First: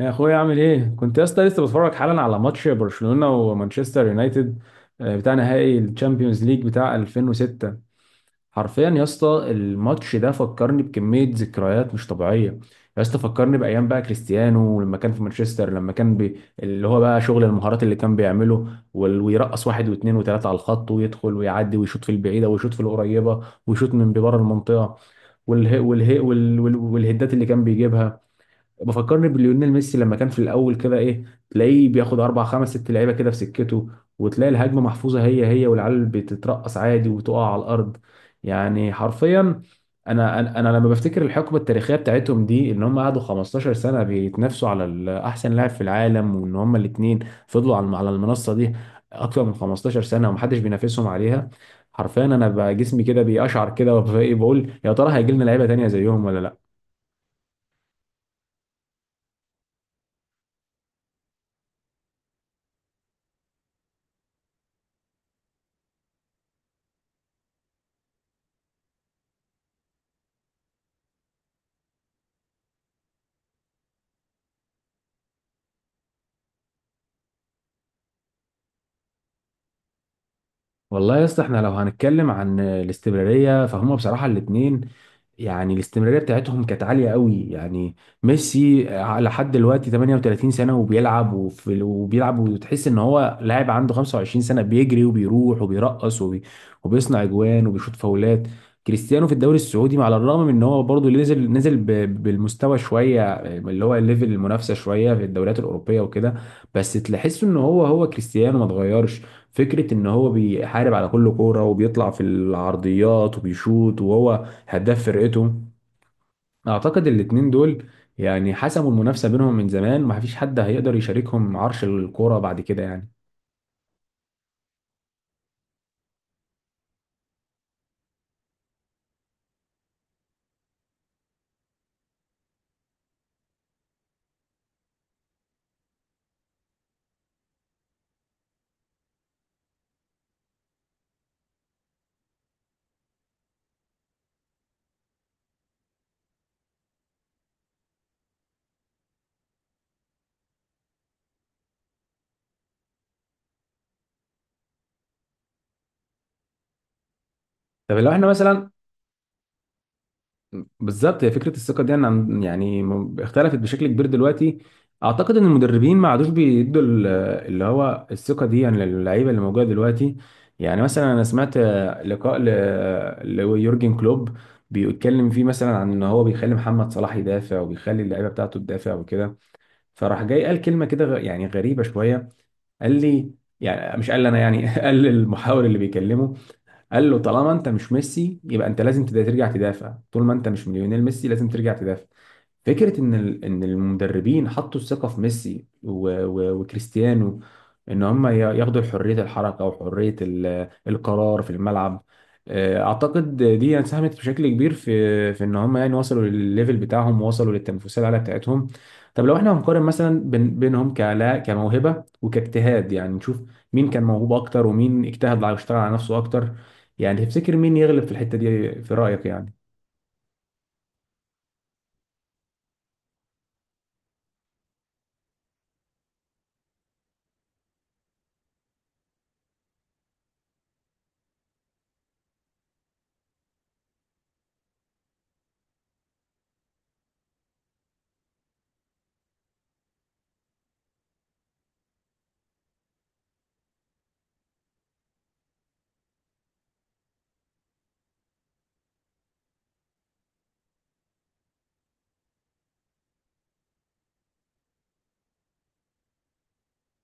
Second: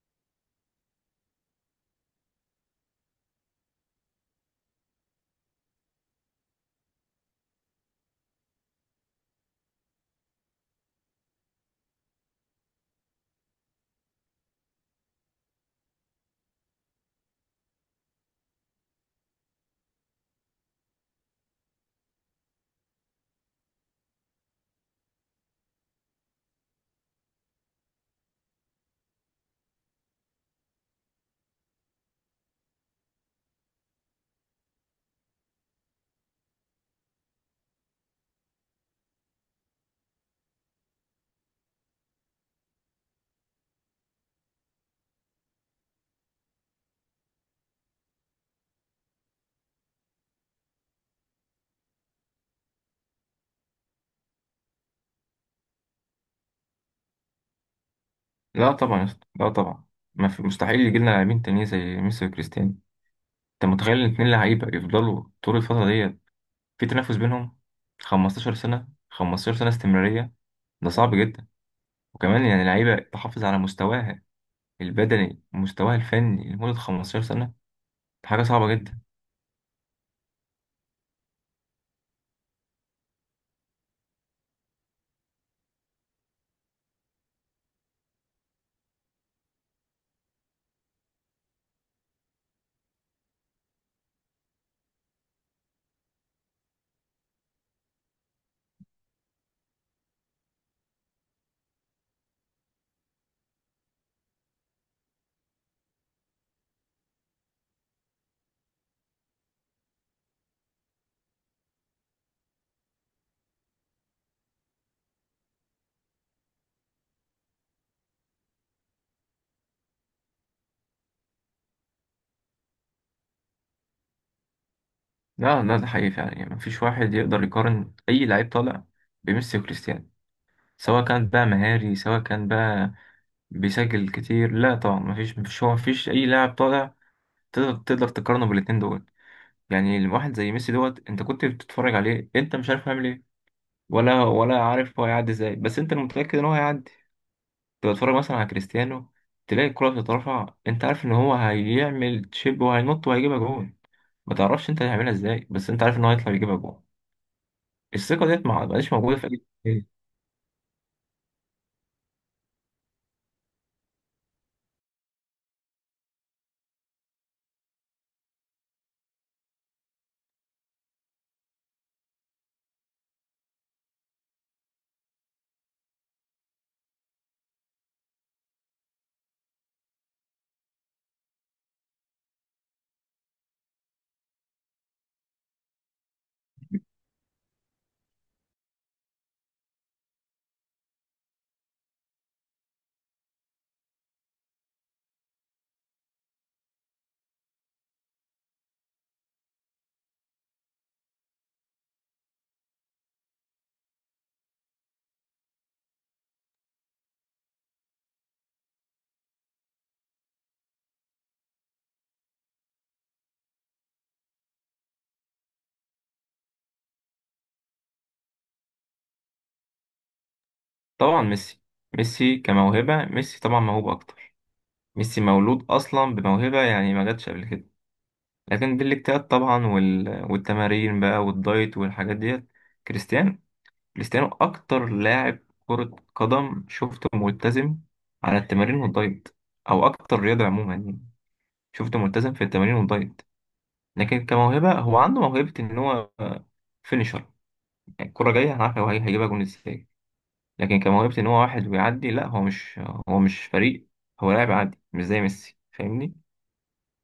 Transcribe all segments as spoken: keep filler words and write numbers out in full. يا اخويا عامل ايه؟ كنت يا اسطى لسه بتفرج حالا على ماتش برشلونة ومانشستر يونايتد. آه، بتاع نهائي الشامبيونز ليج بتاع ألفين وستة. حرفيا يا اسطى الماتش ده فكرني بكمية ذكريات مش طبيعية. يا اسطى فكرني بايام بقى كريستيانو لما كان في مانشستر، لما كان بي... اللي هو بقى شغل المهارات اللي كان بيعمله، وال- ويرقص واحد واثنين وثلاثة على الخط ويدخل ويعدي ويشوط في البعيدة ويشوط في القريبة ويشوط من بره المنطقة، والهي والهي وال- وال- والهدات اللي كان بيجيبها. بفكرني بليونيل ميسي لما كان في الاول كده، ايه، تلاقيه بياخد اربع خمس ست لعيبه كده في سكته، وتلاقي الهجمه محفوظه هي هي والعيال بتترقص عادي وتقع على الارض. يعني حرفيا، انا انا أنا لما بفتكر الحقبه التاريخيه بتاعتهم دي ان هم قعدوا خمستاشر سنه بيتنافسوا على ال- احسن لاعب في العالم، وان هم الاثنين فضلوا على على المنصه دي اكتر من خمستاشر سنه ومحدش بينافسهم عليها. حرفيا انا بقى جسمي كده بيقشعر كده وبقول يا ترى هيجي لنا لعيبه تانيه زيهم ولا لا؟ لا طبعا يا اسطى، لا طبعا. ما في مستحيل يجي لنا لاعبين تانيين زي ميسي وكريستيانو. انت متخيل الاتنين لعيبه يفضلوا طول الفتره ديت في تنافس بينهم؟ خمسة عشر سنه، خمستاشر سنه استمراريه. ده صعب جدا. وكمان يعني لعيبه تحافظ على مستواها البدني ومستواها الفني لمده خمسة عشر سنه. دي حاجه صعبه جدا. والله يا اسطى احنا لو هنتكلم عن الاستمراريه فهم بصراحه الاثنين، يعني الاستمراريه بتاعتهم كانت عاليه قوي يعني. ميسي على حد دلوقتي ثمانية عشر سنه وبيلعب وفي وبيلعب وتحس ان هو لاعب عنده خمسة وعشرين سنه، بيجري وبيروح وبيرقص وبي وبيصنع اجوان وبيشوط فاولات. كريستيانو في الدوري السعودي، على الرغم من ان هو برضه نزل نزل ب- بالمستوى شويه، اللي هو الليفل المنافسه شويه في الدوريات الاوروبيه وكده، بس تحس ان هو هو كريستيانو ما اتغيرش. فكرة ان هو بيحارب على كل كورة وبيطلع في العرضيات وبيشوط، وهو هداف فرقته. اعتقد الاتنين دول يعني حسموا المنافسة بينهم من زمان، ومفيش حد هيقدر يشاركهم عرش الكورة بعد كده يعني. لا، لا، ده حقيقي فعلا. يعني مفيش واحد يقدر يقارن اي لعيب طالع بميسي وكريستيانو. سواء كان بقى مهاري، سواء كان بقى بيسجل كتير. لا طبعا، مفيش مفيش هو مفيش اي لاعب طالع. تقدر تقدر تقارنه بالاتنين دول. يعني واحد زي ميسي دوت، انت كنت بتتفرج عليه انت مش عارف هيعمل ايه. ولا ولا عارف هو هيعدي ازاي، بس انت متأكد ان هو هيعدي. تبقى تتفرج مثلا على كريستيانو، تلاقي الكرة بتترفع انت عارف ان هو هيعمل تشيب وهينط وهيجيبها جون. ما تعرفش انت هيعملها ازاي، بس انت عارف ان هو هيطلع يجيبها جون. طب لو احنا الثقة ديت ما مثلا. بقاش موجودة في اي لعيب. بالظبط، هي فكره الثقه دي انا عن- يعني م- اختلفت بشكل كبير دلوقتي. اعتقد ان المدربين ما عادوش بيدوا ال- اللي هو الثقه دي يعني للعيبه اللي موجوده دلوقتي. يعني مثلا انا سمعت آه، لقاء ل- ليورجن كلوب بيتكلم فيه مثلا عن ان هو بيخلي محمد صلاح يدافع وبيخلي اللعيبه بتاعته تدافع وكده، فراح جاي قال كلمه كده غ- يعني غريبه شويه، قال لي، يعني مش قال لي انا يعني قال للمحاور اللي بيكلمه، قال له: طالما انت مش ميسي يبقى انت لازم تدا- ترجع تدافع، طول ما انت مش ليونيل ميسي لازم ترجع تدافع. فكره ان ال- ان المدربين حطوا الثقه في ميسي و- و- وكريستيانو، ان هم ي- ياخدوا حريه الحركه وحريه ال- القرار في الملعب. آه، اعتقد دي ساهمت بشكل كبير في في ان هم يعني وصلوا للليفل بتاعهم ووصلوا للتنافسيه العاليه بتاعتهم. طب لو احنا هنقارن مثلا بين- بينهم كلا كموهبه وكاجتهاد، يعني نشوف مين كان موهوب اكتر ومين اجتهد على- واشتغل على نفسه اكتر. يعني تفتكر مين يغلب في الحتة دي في رأيك يعني؟ طبعا ميسي ميسي كموهبة، ميسي طبعا موهوب اكتر. ميسي مولود اصلا بموهبة، يعني ما جاتش قبل كده. لكن بالاجتهاد طبعا وال... والتمارين بقى والدايت والحاجات ديت. كريستيانو كريستيانو اكتر لاعب كرة قدم شفته ملتزم على التمارين والدايت. او اكتر رياضة عموما يعني. شفته ملتزم في التمارين والدايت. لكن كموهبة هو عنده موهبة ان هو فينيشر. يعني الكرة جاية، انا عارف هو هي- هيجيبها جون ازاي. لكن كموهبة ان هو واحد ويعدي، لا هو مش هو مش فريق. هو لاعب عادي مش زي ميسي، فاهمني؟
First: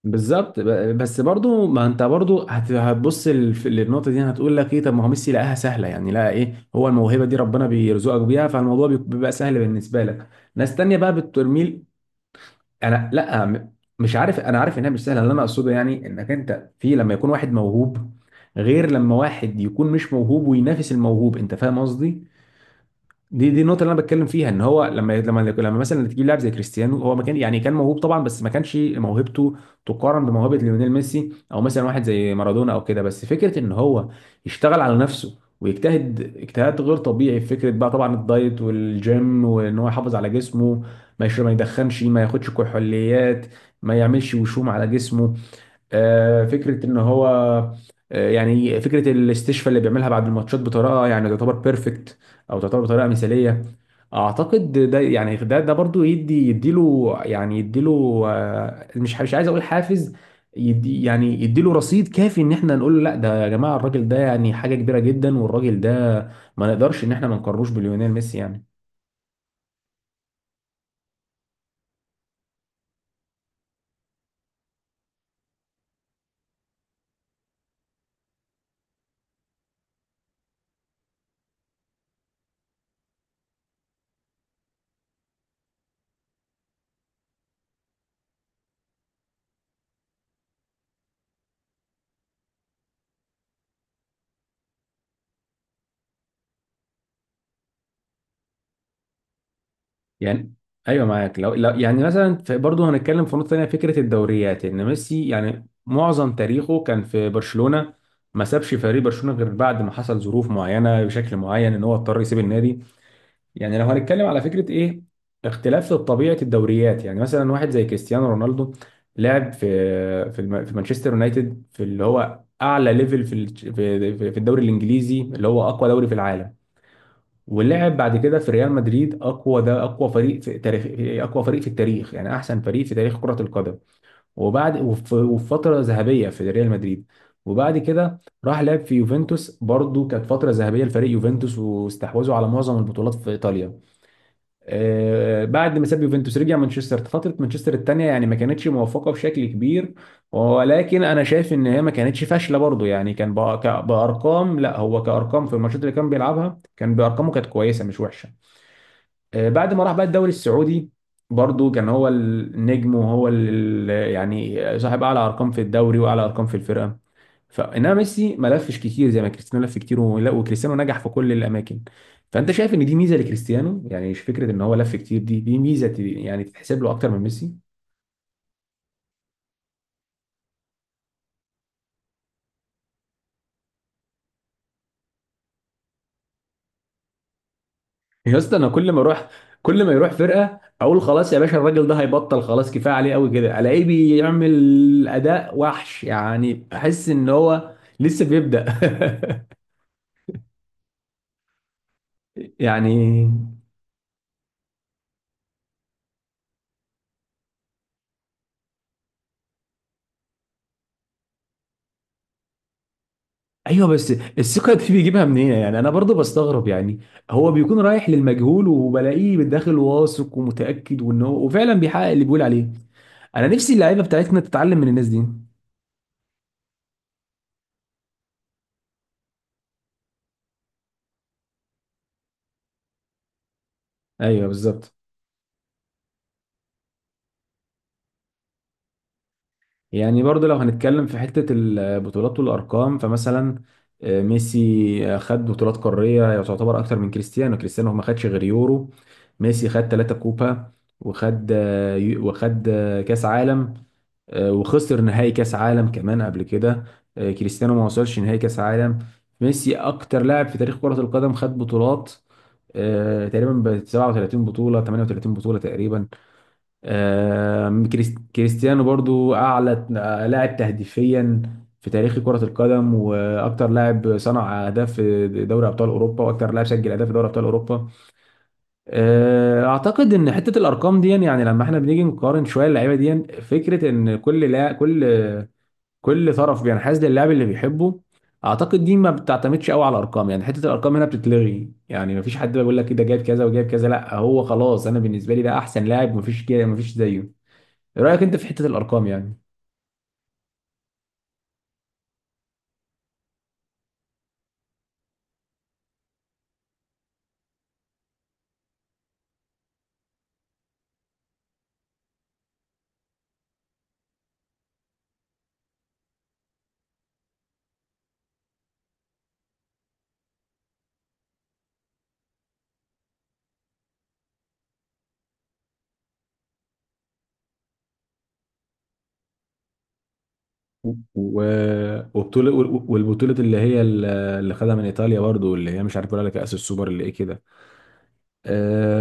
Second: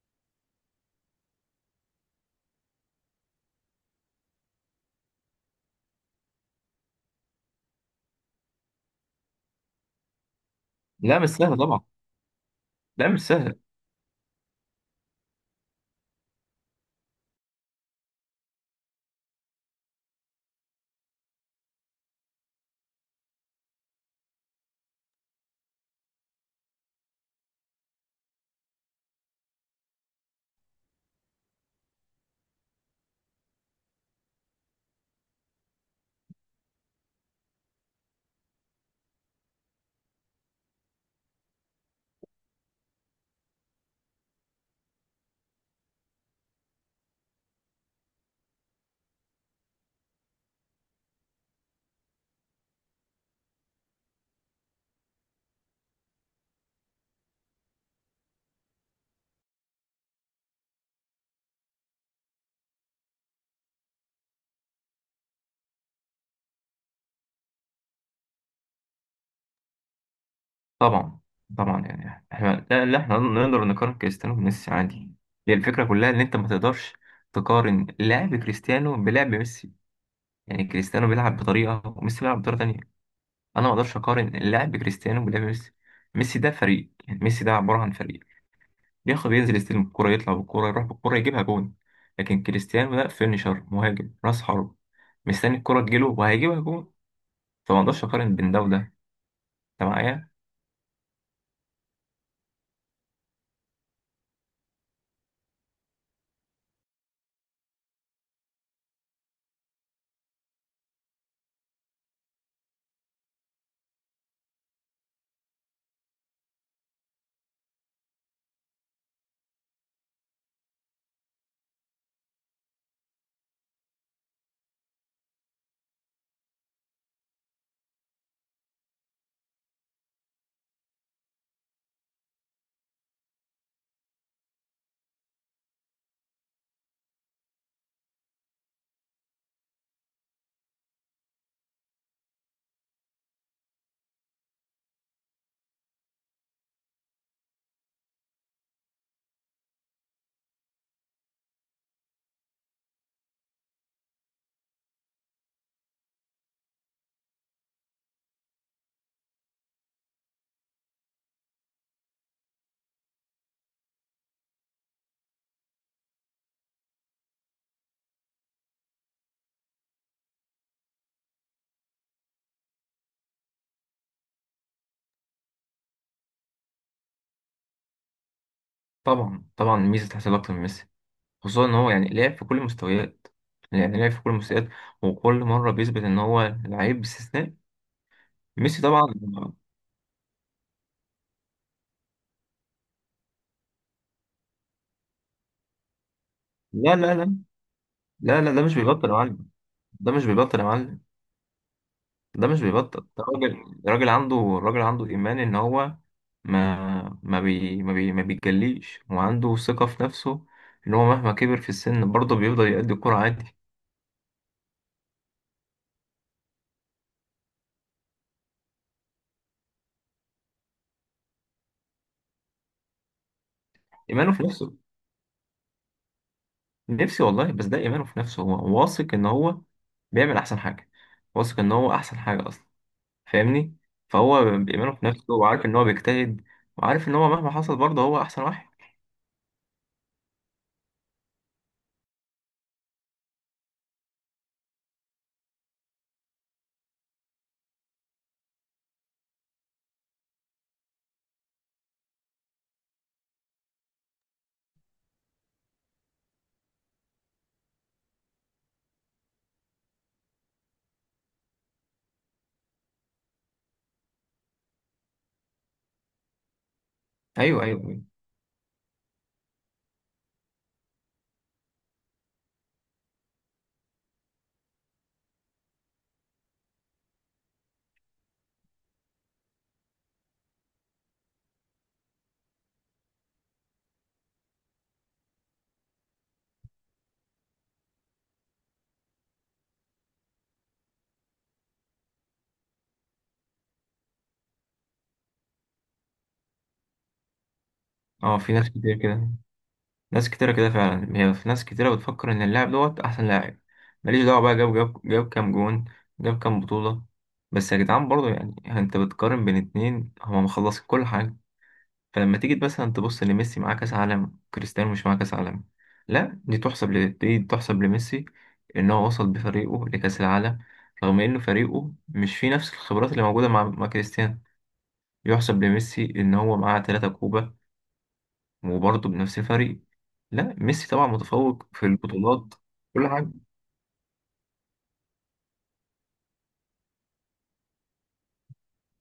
بالظبط، ب- بس برضو ما انت برضو هت- هتبص للف- للنقطة دي، هتقول لك ايه، طب ما هو ميسي لقاها سهلة، يعني لقى ايه، هو الموهبة دي ربنا بيرزقك بيها، فالموضوع بيك- بيبقى سهل بالنسبة لك. ناس تانية بقى لا، مش سهل طبعا. بالترميل. لا، انا مش لا، سهل. م- مش عارف، انا عارف انها مش سهلة، اللي انا اقصده يعني انك انت في لما يكون واحد موهوب غير لما واحد يكون مش موهوب وينافس الموهوب، انت فاهم قصدي. دي دي النقطة اللي أنا بتكلم فيها، إن هو لما لما لما مثلا تجيب لاعب زي كريستيانو، هو ما كان، يعني كان موهوب طبعا، بس ما كانش موهبته تقارن بموهبة ليونيل ميسي، أو مثلا واحد زي مارادونا أو كده، بس فكرة إن هو يشتغل على نفسه ويجتهد اجتهاد غير طبيعي في فكرة بقى طبعا الدايت والجيم، وإن هو يحافظ على جسمه، ما يشرب، ما يدخنش، ما ياخدش كحوليات، ما يعملش وشوم على جسمه. آه، فكره ان هو، آه، يعني فكره الاستشفاء اللي بيعملها بعد الماتشات بطريقه يعني تعتبر بيرفكت، او تعتبر بطريقه مثاليه. اعتقد ده يعني ده ده برضو يدي يديله يعني يديله، آه، مش مش عايز اقول حافز، يدي يعني يديله رصيد كافي ان احنا نقول له: لا، ده يا جماعه الراجل ده يعني حاجه كبيره جدا، والراجل ده ما نقدرش ان احنا ما نقارنوش بليونيل ميسي يعني. طبعا، طبعا. يعني احنا، لا، لا، احنا نقدر نقارن كريستيانو بميسي عادي. هي الفكره كلها ان انت ما تقدرش تقارن لعب كريستيانو بلعب ميسي. يعني كريستيانو بيلعب بطريقه وميسي بيلعب بطريقه تانية. انا ما اقدرش اقارن لعب كريستيانو بلعب ميسي. ميسي ده فريق، يعني ميسي ده عباره عن فريق. بياخد ينزل يستلم الكوره يطلع بالكوره يروح بالكوره يجيبها جون. لكن كريستيانو ده فينيشر، مهاجم راس حرب. مستني الكوره تجيله وهيجيبها جون. فما اقدرش اقارن بين ده وده. انت معايا؟ يعني ايوه معاك. لو, لو يعني مثلا في- برضه هنتكلم في نقطه ثانيه فكره الدوريات، ان ميسي يعني معظم تاريخه كان في برشلونه، ما سابش فريق برشلونه غير بعد ما حصل ظروف معينه بشكل معين ان هو اضطر يسيب النادي. يعني لو هنتكلم على فكره ايه، اختلاف في طبيعه الدوريات، يعني مثلا واحد زي كريستيانو رونالدو لعب في في, الم- في مانشستر يونايتد في اللي هو اعلى ليفل في الج- في في الدوري الانجليزي اللي هو اقوى دوري في العالم، ولعب بعد كده في ريال مدريد، اقوى، ده اقوى فريق في تاريخ، في- اقوى فريق في التاريخ، يعني احسن فريق في تاريخ كرة القدم، وبعد وف- وفي فترة ذهبية في ريال مدريد، وبعد كده راح لعب في يوفنتوس، برضو كانت فترة ذهبية لفريق يوفنتوس، واستحوذوا على معظم البطولات في ايطاليا. آه، بعد ما ساب يوفنتوس رجع مانشستر، فترة مانشستر الثانية يعني ما كانتش موفقة بشكل كبير، ولكن انا شايف ان هي ما كانتش فاشله برضو، يعني كان بأ- ك- بارقام، لا هو كارقام في الماتشات اللي كان بيلعبها كان بارقامه كانت كويسه مش وحشه. آه، بعد ما راح بقى الدوري السعودي، برضو كان هو النجم وهو ال- يعني صاحب اعلى ارقام في الدوري واعلى ارقام في الفرقه. فانما ميسي ما لفش كتير زي ما كريستيانو لف كتير، ولا- وكريستيانو نجح في كل الاماكن، فانت شايف ان دي ميزه لكريستيانو، يعني مش فكره ان هو لف كتير، دي دي ميزه ت- يعني تتحسب له اكتر من ميسي. طبعا، طبعا. ميسي تحصل اكتر من ميسي. خصوصا ان هو يعني لعب في كل المستويات، يعني لعب في كل المستويات. وكل مره بيثبت ان هو لعيب استثنائي. يا اسطى انا ميسي كل ما طبعا. اروح، كل ما يروح فرقه اقول خلاص يا باشا الراجل ده هيبطل، خلاص كفايه عليه قوي كده، الاقيه بيعمل اداء وحش، يعني لا، احس لا، لا، ان هو لسه لا، لا، ده بيبدأ. مش بيبطل يا معلم. ده مش بيبطل يا معلم. ده مش بيبطل. ده يعني راجل راجل عنده راجل عنده ايمان ان هو ما ما بي ما بي ما بيتجليش وعنده ثقه في نفسه. ان هو مهما كبر في السن برضه بيفضل يأدي الكرة عادي. ايوه، بس الثقه دي بيجيبها منين يعني؟ انا برضو بستغرب يعني، هو بيكون رايح للمجهول وبلاقيه بالداخل واثق ومتاكد، وان هو وفعلا بيحقق اللي بيقول عليه. انا نفسي اللعيبه ايمانه بتاعتنا في نفسه. تتعلم من الناس دي. نفسي والله، بس ده ايمانه في نفسه، هو واثق ان هو بيعمل احسن حاجه. واثق ان هو احسن حاجه اصلا. فاهمني؟ فهو ايوه بإيمانه بالظبط. في نفسه وعارف إن هو بيجتهد. وعارف إن هو مهما حصل برضه هو أحسن واحد. يعني برضو لو هنتكلم في حته البطولات والارقام، فمثلا آه، ميسي آه، خد بطولات قاريه تعتبر اكتر من كريستيانو، كريستيانو ما خدش غير يورو، ميسي خد ثلاثة كوبا، وخد آه، يو- وخد آه، كاس عالم، آه، وخسر نهائي كاس عالم كمان قبل كده. آه، كريستيانو ما وصلش نهائي كاس عالم. ميسي اكتر لاعب في تاريخ كرة القدم خد بطولات، آه، تقريبا ب سبعة وتلاتين بطولة ثمانية وثلاثين بطولة تقريبا. أيوه، آه، أيوه. كريس- كريستيانو برضو اعلى آه، لاعب تهديفيا في تاريخ كرة القدم، واكتر لاعب صنع اهداف في دوري ابطال اوروبا، واكتر لاعب سجل اهداف في دوري ابطال اوروبا. آه، اعتقد ان حته الارقام دي، يعني لما احنا بنيجي نقارن شويه اللعيبه دي، فكره ان كل لا كل، كل طرف بينحاز للاعب اللي بيحبه. اعتقد دي ما بتعتمدش قوي على الارقام، يعني حته الارقام هنا بتتلغي، يعني ما فيش حد بيقول لك إيه ده جايب كذا وجايب كذا، لا هو خلاص انا بالنسبه لي ده احسن لاعب ما فيش ما فيش زيه. ايه رايك انت أه، في في حته ناس كتير الارقام كده. يعني؟ ناس كتيرة كده فعلا، هي في ناس كتيرة بتفكر إن اللاعب دوت أحسن لاعب. ماليش دعوة بقى، جاب جاب جاب كام جون. جاب كام بطولة. بس يا جدعان برضه، يعني أنت بتقارن بين اتنين هما مخلصين كل حاجة. فلما تيجي مثلا تبص ان ميسي معاه كاس عالم، كريستيانو مش معاه كاس عالم. لا، دي تحسب ل... دي تحسب لميسي. ان هو وصل بفريقه لكاس العالم. رغم انه فريقه مش فيه نفس الخبرات اللي موجوده مع, مع كريستيانو. يحسب لميسي ان هو معاه ثلاثة كوبا. وبرضه بنفس الفريق. لا ميسي طبعا و... متفوق في وبطوله، البطولات. كل حاجه. والبطوله اللي هي ال- اللي خدها من ايطاليا برضو، اللي هي مش عارف ولا كاس السوبر اللي ايه كده.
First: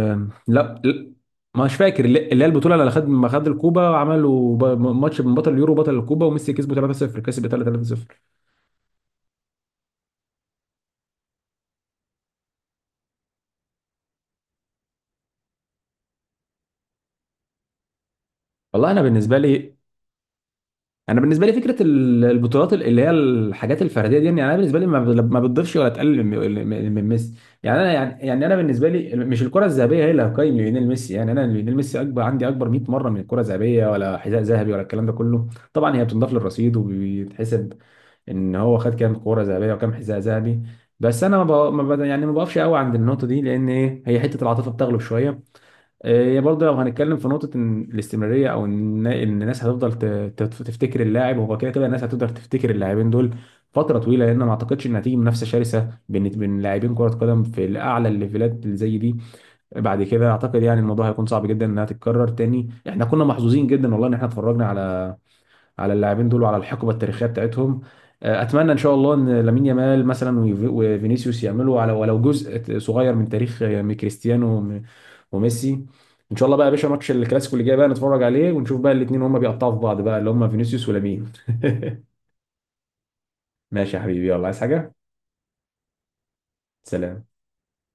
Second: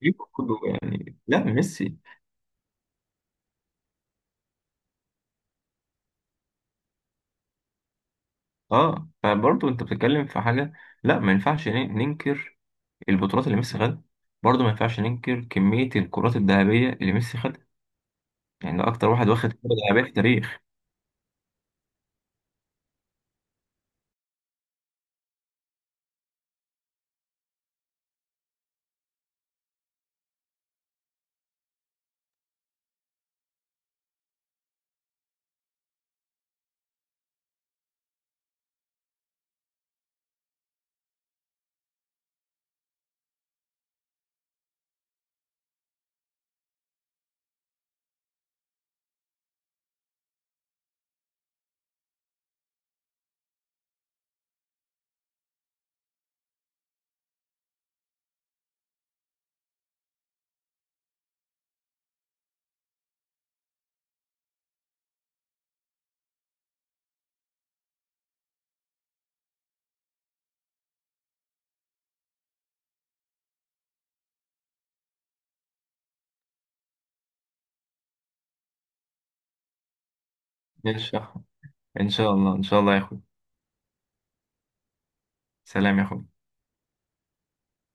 بيجيب كله لا لا، يعني، لا مش ميسي. فاكر اللي اللي هي البطوله اللي خد، ما خد الكوبا عملوا ب- ماتش من بطل اليورو بطل الكوبا وميسي كسبه تلاتة صفر، كسب ايطاليا تلاتة صفر. اه، فبرضه انت بتتكلم في حاجه. لا، ما ينفعش ننكر البطولات اللي ميسي خدها. برضه ما ينفعش ننكر كمية الكرات الذهبية اللي ميسي خدها. يعني ده والله انا أكتر واحد بالنسبه واخد كرة لي، ذهبية في التاريخ. انا بالنسبه لي فكره ال- البطولات ال- اللي هي الحاجات الفرديه دي يعني انا بالنسبه لي ما ب- ما بتضيفش ولا تقلل من من- من ميسي، يعني انا يعني يعني انا بالنسبه لي مش الكره الذهبيه هي اللي هتقيم ليونيل ميسي. يعني انا ليونيل ميسي اكبر عندي، اكبر مائة مره من الكره الذهبيه ولا حذاء ذهبي ولا الكلام ده كله. طبعا هي بتنضاف للرصيد وبيتحسب ان هو خد كام كره ذهبيه وكام حذاء ذهبي، بس انا ما ب... ما ب... يعني ما بقفش قوي عند النقطه دي، لان ايه، هي حته العاطفه بتغلب شويه. هي برضه لو هنتكلم في نقطة إن الاستمرارية، أو إن إن الناس هتفضل ت- ت- تفتكر اللاعب، هو كده كده الناس هتقدر تفتكر اللاعبين دول فترة طويلة، لأن ما أعتقدش إن هتيجي منافسة شرسة بين بين لاعبين كرة قدم في الأعلى الليفلات اللي زي دي. بعد كده أعتقد يعني الموضوع هيكون صعب جدا إنها تتكرر تاني. إحنا كنا محظوظين جدا والله إن إحنا اتفرجنا على على اللاعبين دول وعلى الحقبة التاريخية بتاعتهم. آه، أتمنى إن شاء الله إن لامين يامال مثلا وفي- وفينيسيوس يعملوا على ولو جزء صغير من تاريخ آه، كريستيانو وميسي. ان شاء الله بقى يا باشا ماتش الكلاسيكو اللي جاي بقى نتفرج عليه ونشوف بقى الاثنين هما بيقطعوا في بعض بقى، اللي هما فينيسيوس ماشي يا ولامين. أحمد. ان شاء الله، ان شاء الله يا اخوي. ماشي يا حبيبي، يلا، عايز حاجة؟ سلام يا اخوي. سلام.